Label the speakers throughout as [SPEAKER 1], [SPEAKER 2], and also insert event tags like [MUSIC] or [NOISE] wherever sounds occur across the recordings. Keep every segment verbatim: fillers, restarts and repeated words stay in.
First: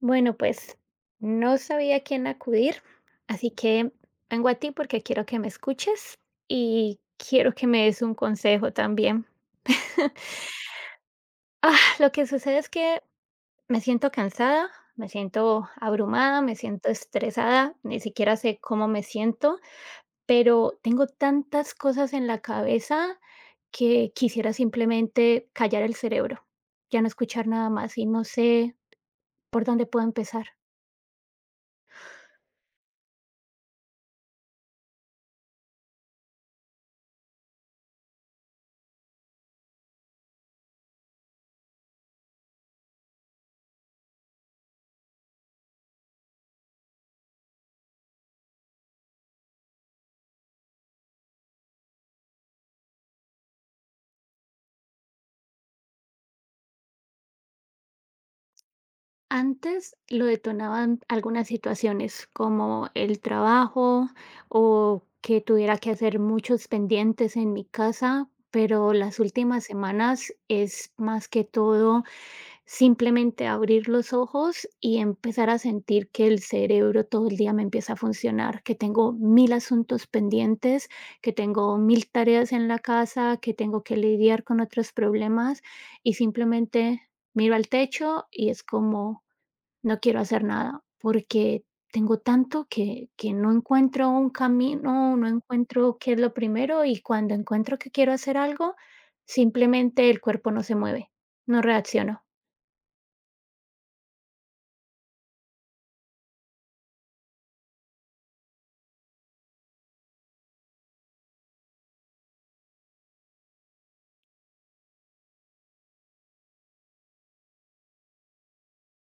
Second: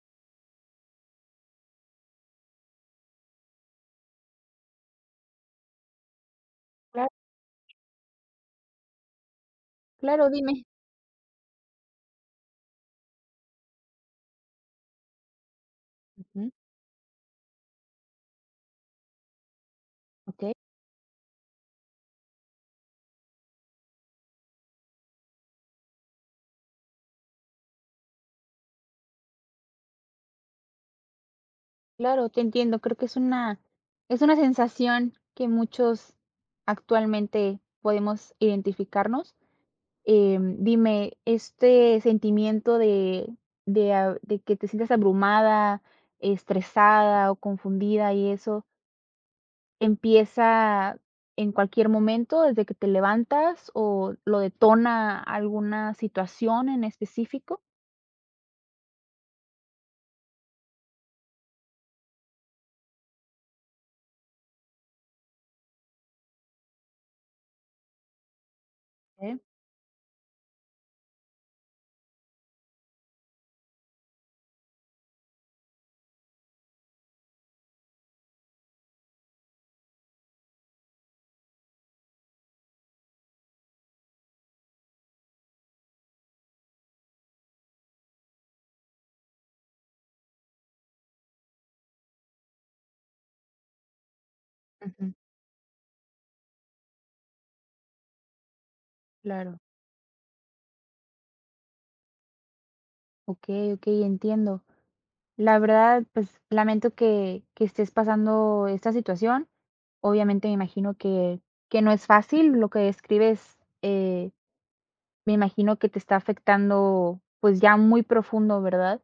[SPEAKER 1] Bueno, pues no sabía a quién acudir, así que vengo a ti porque quiero que me escuches y
[SPEAKER 2] Cla
[SPEAKER 1] quiero que me des un consejo también. [LAUGHS]
[SPEAKER 2] claro, dime.
[SPEAKER 1] Ah, lo que sucede es que me siento cansada, me siento abrumada,
[SPEAKER 2] Ujú,
[SPEAKER 1] me siento estresada, ni siquiera sé cómo me siento,
[SPEAKER 2] okey.
[SPEAKER 1] pero tengo tantas cosas en la cabeza que quisiera simplemente callar el cerebro, ya no escuchar nada más y no sé por dónde puedo empezar.
[SPEAKER 2] Claro, te entiendo. Creo que es una es una sensación que muchos actualmente podemos identificarnos. Em, dime, este sentimiento de de a de que te sientas abrumada, estresada o confundida y eso, ¿empieza en cualquier momento, desde que te levantas o lo detona alguna situación en específico?
[SPEAKER 1] Antes lo detonaban algunas situaciones, como el trabajo o que tuviera que hacer muchos pendientes en mi casa, pero las
[SPEAKER 2] Okey.
[SPEAKER 1] últimas semanas es más que todo simplemente abrir los ojos y empezar a sentir que el cerebro todo el día me empieza a funcionar, que tengo mil asuntos pendientes, que tengo mil tareas en la casa, que tengo que lidiar con otros problemas y simplemente miro al techo y es como no quiero hacer nada porque tengo tanto que, que no encuentro un
[SPEAKER 2] Ujú,
[SPEAKER 1] camino, no encuentro qué es lo primero y cuando encuentro que quiero hacer algo,
[SPEAKER 2] claro.
[SPEAKER 1] simplemente el cuerpo no se mueve, no reacciono.
[SPEAKER 2] Okey, okey, entiendo. La verdad, pues lamento que, que estés pasando esta situación. Obviamente me imagino que, que no es fácil lo que describes. eh, me imagino que te está afectando pues ya muy profundo, ¿verdad?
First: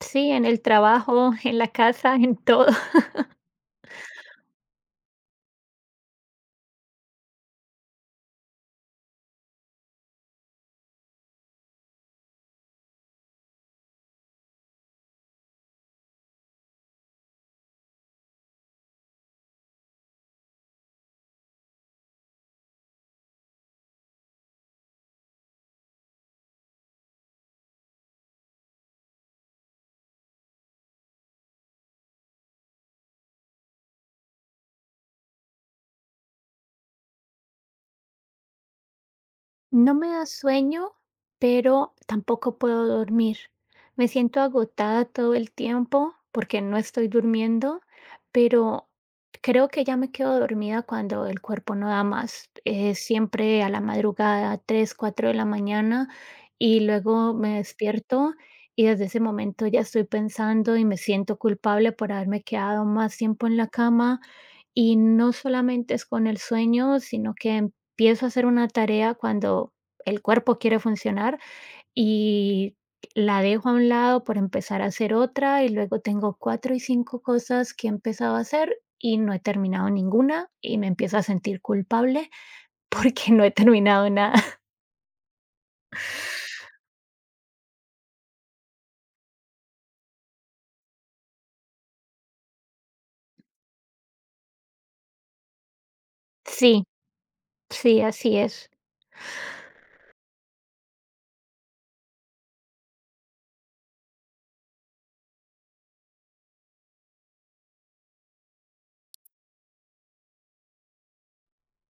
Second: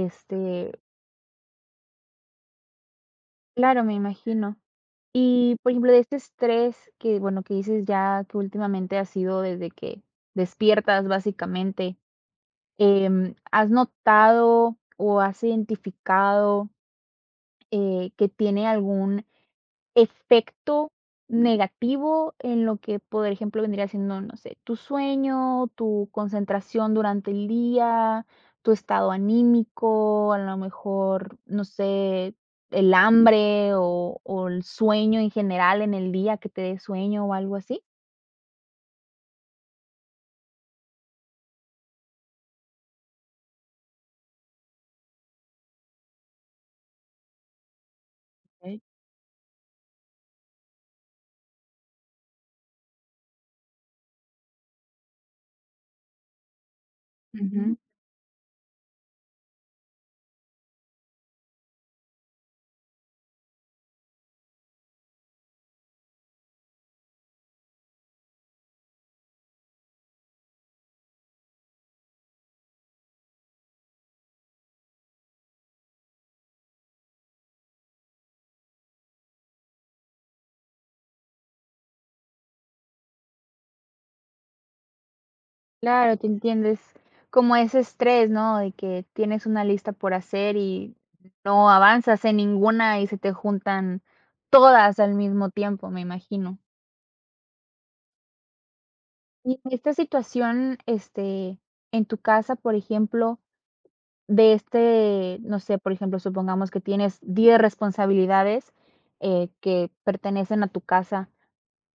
[SPEAKER 1] Sí, en el trabajo, [LAUGHS] en la casa, en todo.
[SPEAKER 2] claro, me imagino. Y por ejemplo, de este estrés que, bueno, que dices ya que últimamente ha sido desde que despiertas básicamente, em, ¿has notado o has identificado eh, que tiene algún efecto negativo en lo que, por ejemplo, vendría siendo, no sé, tu sueño, tu concentración durante el día, tu estado anímico, a lo mejor, no sé, el hambre o o el sueño en general en el día, que te dé sueño o algo así.
[SPEAKER 1] No me da sueño, pero tampoco puedo dormir. Me siento agotada todo el tiempo porque no estoy durmiendo,
[SPEAKER 2] Okey.
[SPEAKER 1] pero creo que ya me quedo dormida cuando el cuerpo no da más. Eh, siempre a la madrugada, tres, cuatro de la mañana, y luego me despierto y desde ese momento ya estoy pensando y me siento culpable por haberme quedado más tiempo en la cama y no solamente es con el sueño, sino que empiezo a hacer una tarea cuando el cuerpo quiere funcionar y la dejo a un lado por empezar a hacer otra y luego tengo cuatro y cinco cosas que he empezado a hacer y no he terminado ninguna y me empiezo a sentir culpable [LAUGHS] porque no he terminado nada.
[SPEAKER 2] Claro, te entiendes como ese estrés, ¿no? De que tienes una lista por hacer y no avanzas en ninguna y se te juntan todas al mismo tiempo, me imagino.
[SPEAKER 1] Sí, sí, así es.
[SPEAKER 2] Y en esta situación, este, en tu casa, por ejemplo, de este, no sé, por ejemplo, supongamos que tienes diez responsabilidades eh, que pertenecen a tu casa.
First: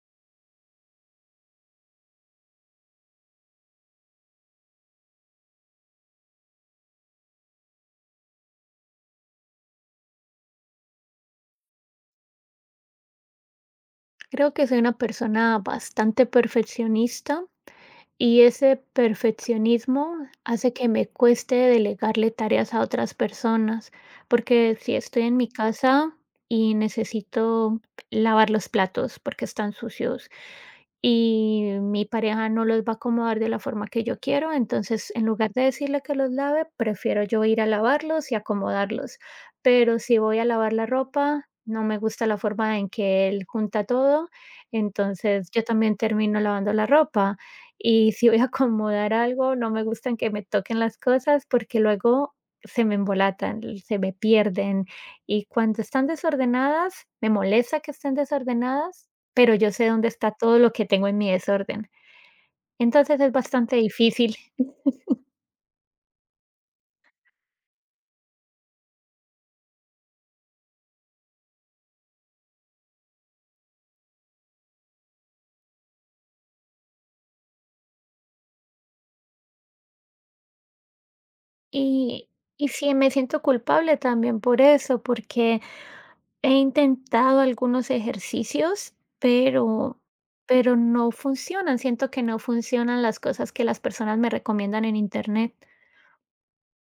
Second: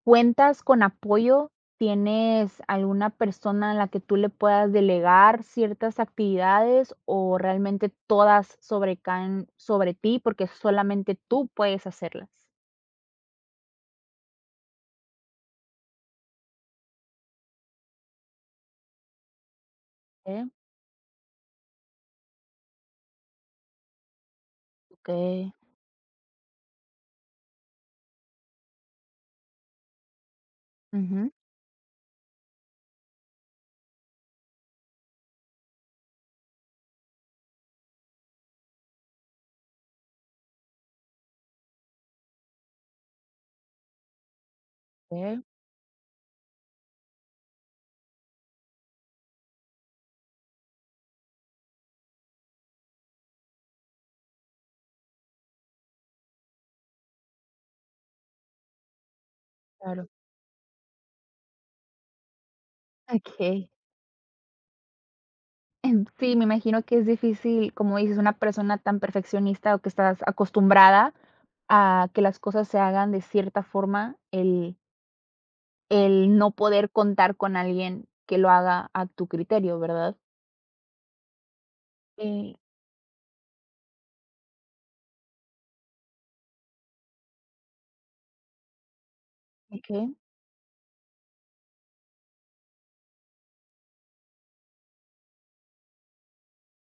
[SPEAKER 2] ¿Cuentas con apoyo? ¿Tienes alguna persona a la que tú le puedas delegar ciertas actividades o realmente todas sobrecaen sobre ti porque solamente tú puedes hacerlas?
[SPEAKER 1] Creo que soy una persona bastante perfeccionista. Y ese perfeccionismo
[SPEAKER 2] Eh,
[SPEAKER 1] hace que me cueste delegarle tareas a otras personas, porque si estoy en mi
[SPEAKER 2] okey.
[SPEAKER 1] casa y necesito lavar los platos porque están sucios
[SPEAKER 2] Ujú.
[SPEAKER 1] y mi pareja no los va a acomodar de la forma que yo quiero, entonces en lugar de decirle que los lave, prefiero yo ir a lavarlos y acomodarlos. Pero si voy a lavar la ropa, no me gusta la forma en que él junta todo,
[SPEAKER 2] Okey,
[SPEAKER 1] entonces yo también termino lavando la ropa y si voy a acomodar algo, no me gustan que me toquen las cosas porque luego se me embolatan, l- se me pierden. Y cuando están desordenadas, me molesta que estén desordenadas, pero yo sé dónde
[SPEAKER 2] claro.
[SPEAKER 1] está todo lo que tengo en mi desorden. Entonces es
[SPEAKER 2] Okey.
[SPEAKER 1] bastante difícil.
[SPEAKER 2] Em, sí, me imagino que es difícil, como dices, una persona tan perfeccionista o que estás acostumbrada a que las cosas se hagan de cierta forma, el El no poder contar con alguien que lo haga a tu criterio, ¿verdad?
[SPEAKER 1] Y,
[SPEAKER 2] Eh,
[SPEAKER 1] y sí, me siento culpable también por eso, porque he intentado algunos ejercicios, pero,
[SPEAKER 2] okey.
[SPEAKER 1] pero no funcionan. Siento que no funcionan las cosas que las personas me recomiendan en internet.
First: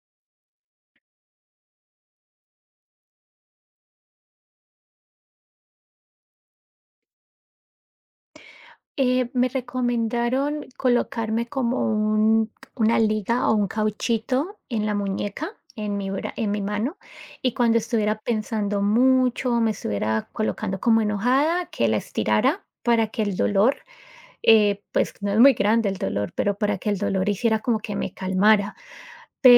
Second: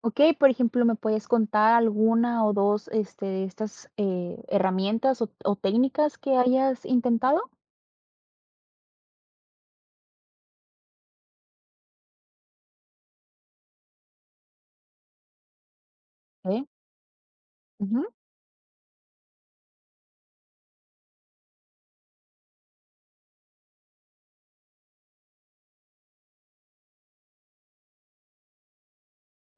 [SPEAKER 2] Okey, por ejemplo, ¿me puedes contar alguna o dos este, de estas, eh, herramientas o o técnicas que hayas intentado?
[SPEAKER 1] Eh, me recomendaron colocarme como un- una liga o un cauchito en la muñeca, en mi, bra- en mi
[SPEAKER 2] Okey.
[SPEAKER 1] mano, y cuando
[SPEAKER 2] Ujú.
[SPEAKER 1] estuviera pensando mucho, me estuviera colocando como enojada, que la estirara para que el dolor, eh, pues no es muy grande el dolor, pero para que el dolor hiciera como que me calmara.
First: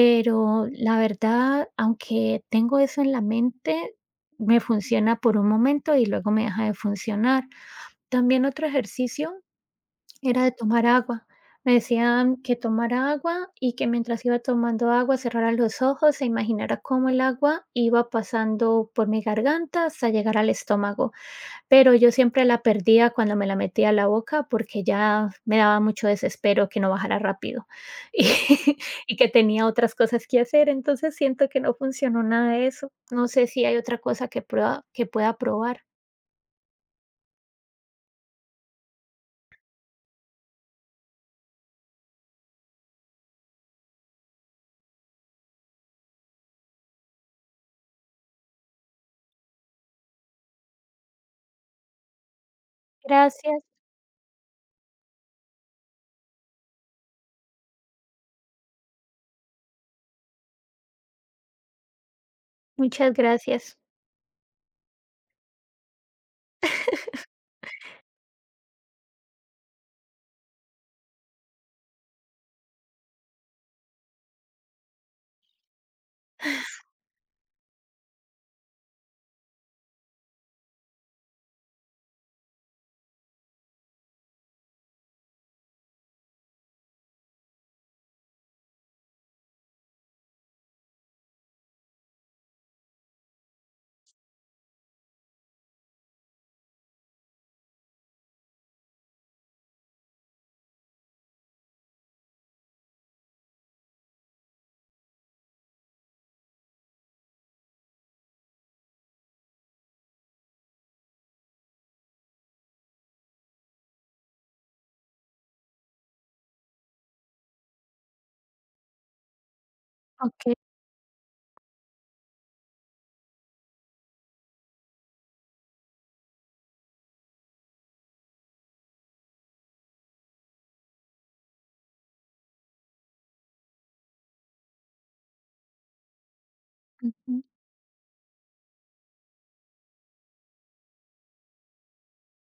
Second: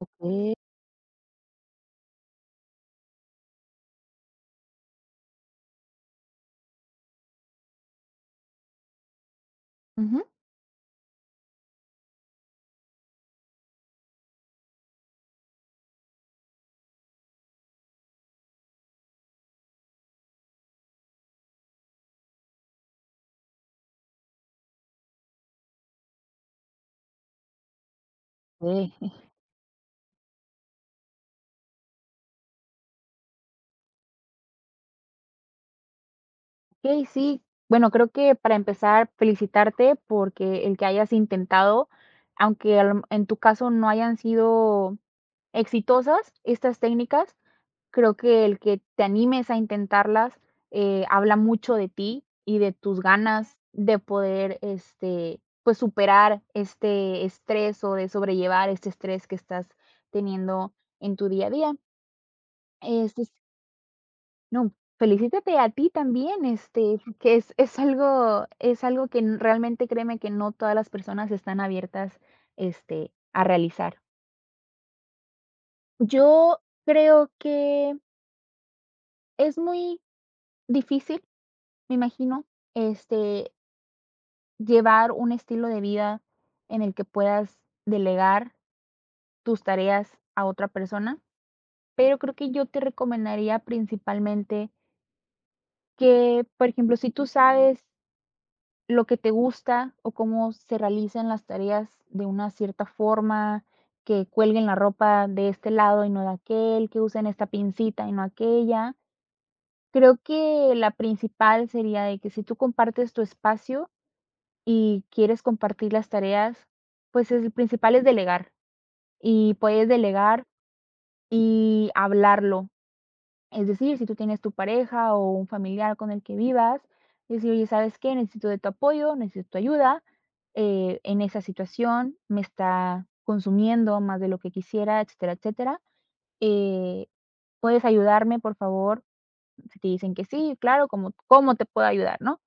[SPEAKER 2] Okey.
[SPEAKER 1] la verdad, aunque tengo eso en la mente, me funciona por un momento y luego me deja de funcionar. También otro ejercicio
[SPEAKER 2] Ujú.
[SPEAKER 1] era de tomar agua. Me decían que tomara agua y que mientras iba tomando agua cerrara los ojos e imaginara cómo el agua iba pasando por mi garganta hasta llegar al estómago, pero yo siempre la perdía cuando me la metía a la boca porque ya me daba mucho desespero que no bajara rápido [LAUGHS] y,
[SPEAKER 2] Okey.
[SPEAKER 1] y que tenía otras cosas que hacer, entonces siento que no funcionó nada de eso. No sé si hay otra cosa que, prueba, que pueda probar.
[SPEAKER 2] Okey, [LAUGHS] sí. Bueno, creo que para empezar, felicitarte porque el que hayas intentado, aunque a lo en tu caso no hayan sido exitosas estas técnicas, creo que el que te animes a intentarlas, eh, habla mucho de ti y de tus ganas
[SPEAKER 1] Gracias,
[SPEAKER 2] de poder, este, pues, superar este estrés o de sobrellevar este estrés que estás teniendo en tu día a día.
[SPEAKER 1] muchas
[SPEAKER 2] Este, s-
[SPEAKER 1] gracias.
[SPEAKER 2] no, felicítate a ti también, este, que es es algo es algo que n realmente créeme que no todas las personas están abiertas, este, a realizar. Yo creo que es muy difícil. Me imagino, este, llevar un estilo de vida en el que puedas delegar tus tareas a otra persona, pero creo que yo te recomendaría principalmente que, por ejemplo, si tú sabes lo que te gusta o cómo se realizan las tareas de una cierta forma, que cuelguen la ropa de este lado y no de aquel, que usen esta pincita y no aquella. Creo que la principal sería de que si tú compartes tu espacio, y quieres compartir las tareas, pues es- el principal es delegar y puedes delegar
[SPEAKER 1] Ok.
[SPEAKER 2] y hablarlo. Es decir, si tú tienes tu pareja o un familiar con el que vivas, decir, oye, ¿sabes qué? Necesito de tu apoyo, necesito tu ayuda eh, en esa situación, me está consumiendo más de lo que quisiera, etcétera, etcétera. Eh,
[SPEAKER 1] Ujú.
[SPEAKER 2] ¿Puedes ayudarme, por favor? Si te dicen que sí, claro, ¿cómo, cómo te puedo ayudar, no?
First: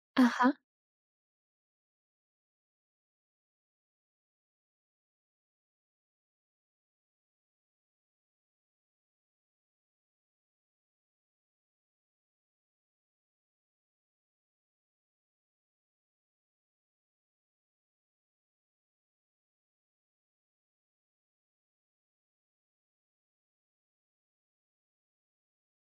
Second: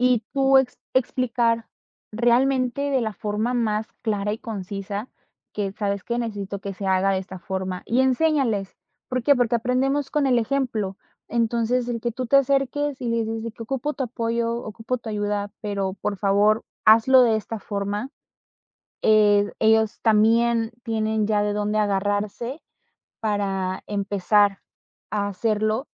[SPEAKER 2] Y
[SPEAKER 1] Ajá.
[SPEAKER 2] tú ex explicar realmente de la forma más clara y concisa que, ¿sabes que necesito que se haga de esta forma? Y enséñales. ¿Por qué? Porque aprendemos con el ejemplo. Entonces, el que tú te acerques y les dices de que ocupo tu apoyo, ocupo tu ayuda, pero por favor, hazlo de esta forma. Eh, ellos también tienen ya de dónde agarrarse para empezar a hacerlo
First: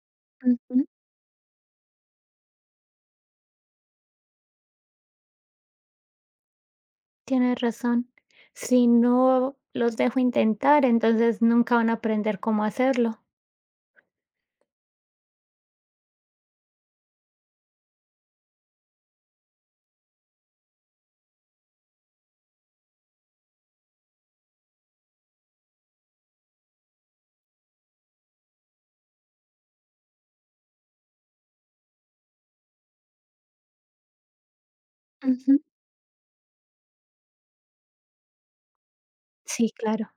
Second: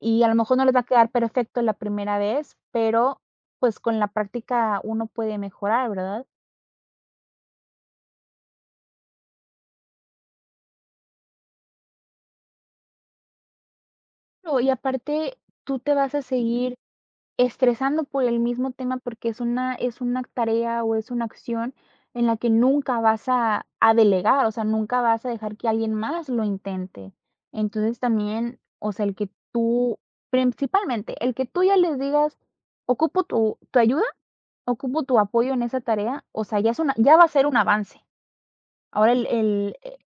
[SPEAKER 2] y a lo mejor no les va a
[SPEAKER 1] Ujú.
[SPEAKER 2] quedar perfecto la primera vez, pero, pues, con la práctica uno puede mejorar, ¿verdad?
[SPEAKER 1] Tienes razón. Si no los dejo intentar, entonces nunca van a aprender cómo hacerlo.
[SPEAKER 2] No, y aparte, tú te vas a seguir estresando por el mismo tema, porque es una es una tarea o es una acción en la que nunca vas a a delegar, o sea, nunca vas a dejar que alguien más lo intente. Entonces, también, o sea, el que tú principalmente, el que tú ya les digas: "Ocupo tu tu ayuda, ocupo tu apoyo
[SPEAKER 1] Ujú.
[SPEAKER 2] en esa tarea", o sea, ya es una ya va a ser un avance. Ahora el
[SPEAKER 1] Sí,
[SPEAKER 2] el e
[SPEAKER 1] claro.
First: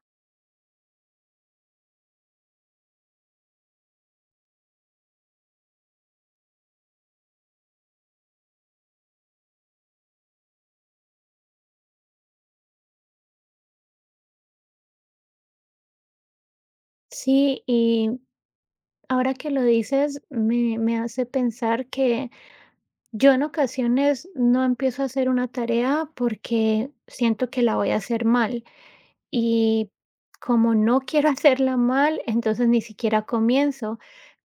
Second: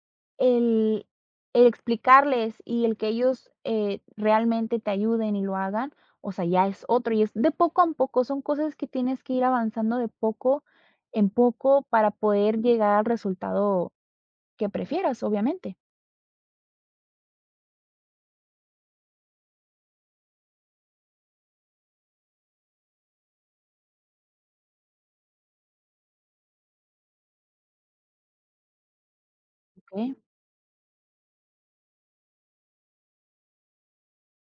[SPEAKER 2] el el explicarles y el que ellos, eh, realmente te ayuden y lo hagan, o sea, ya es otro, y es de poco a poco, son cosas que tienes que ir avanzando de poco en poco para poder llegar al resultado que prefieras, obviamente.
[SPEAKER 1] Sí, y ahora que lo dices, me, me hace pensar que yo en ocasiones no empiezo a hacer una tarea porque siento que la voy a hacer mal. Y
[SPEAKER 2] Okey.
[SPEAKER 1] como no quiero [LAUGHS] hacerla mal, entonces ni siquiera comienzo,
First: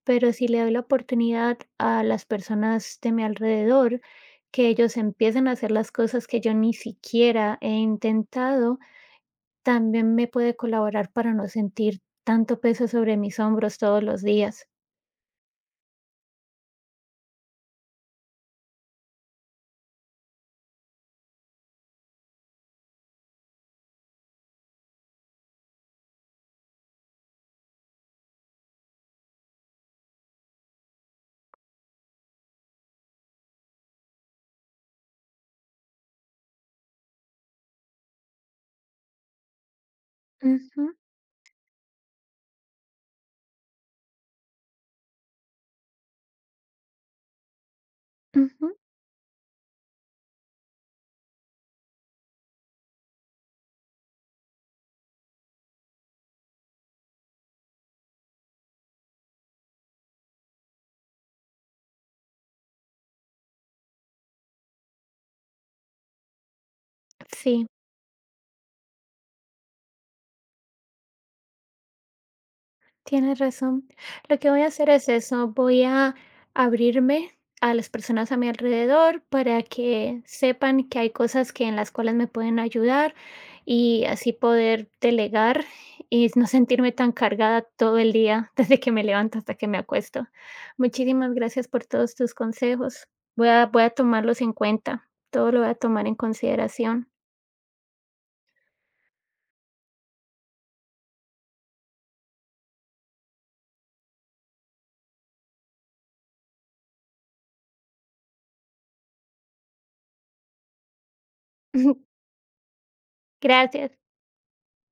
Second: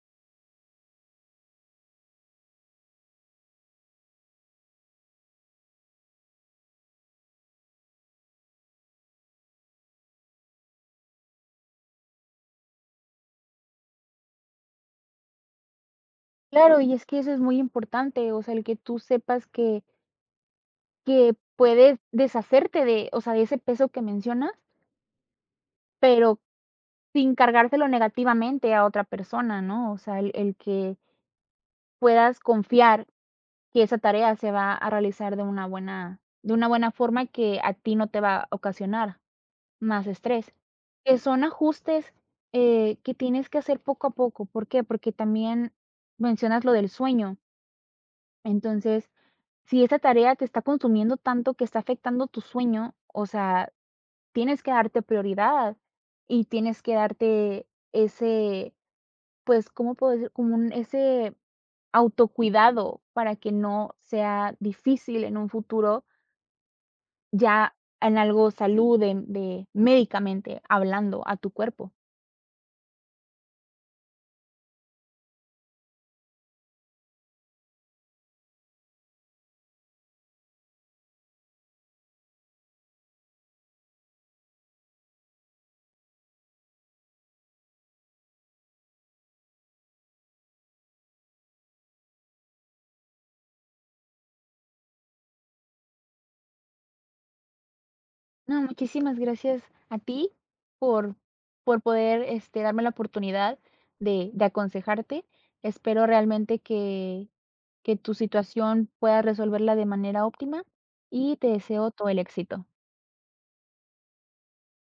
[SPEAKER 1] pero si le doy la oportunidad a las personas de mi alrededor que ellos empiecen a hacer las cosas que yo ni siquiera he intentado, también me puede colaborar para no sentir tanto peso sobre mis hombros todos los días.
[SPEAKER 2] Claro, y es que eso es muy importante, o sea, el que tú sepas que que puedes deshacerte de, o sea, de ese peso que mencionas, pero sin cargárselo negativamente a otra persona, ¿no? O sea, el el que puedas confiar que esa tarea se va a realizar de una buena de una buena forma que a ti no te va a ocasionar más estrés,
[SPEAKER 1] Ujú,
[SPEAKER 2] que son ajustes, eh, que tienes que hacer poco a poco, ¿por qué? Porque también mencionas lo del sueño,
[SPEAKER 1] ujú,
[SPEAKER 2] entonces, si esa tarea te está consumiendo tanto que está afectando tu sueño, o sea, tienes que darte prioridad y tienes que darte ese pues, ¿cómo puedo decir? Como un ese autocuidado para que no sea difícil en un futuro,
[SPEAKER 1] sí.
[SPEAKER 2] ya en algo salud de de médicamente hablando a tu cuerpo.
[SPEAKER 1] Tienes razón. Lo que voy a hacer es eso, voy a abrirme a las personas a mi alrededor para que sepan que hay cosas que en las cuales me pueden ayudar y así poder delegar y no sentirme tan cargada todo el día, [LAUGHS] desde que me levanto hasta que me acuesto. Muchísimas gracias por todos tus consejos. Voy a, voy a tomarlos en cuenta. Todo lo voy a tomar en consideración.
[SPEAKER 2] No, muchísimas gracias a ti por por poder, este, darme la oportunidad de de aconsejarte. Espero realmente que que tu situación puedas resolverla de manera óptima y te deseo todo el
[SPEAKER 1] [LAUGHS]
[SPEAKER 2] éxito.
[SPEAKER 1] Gracias.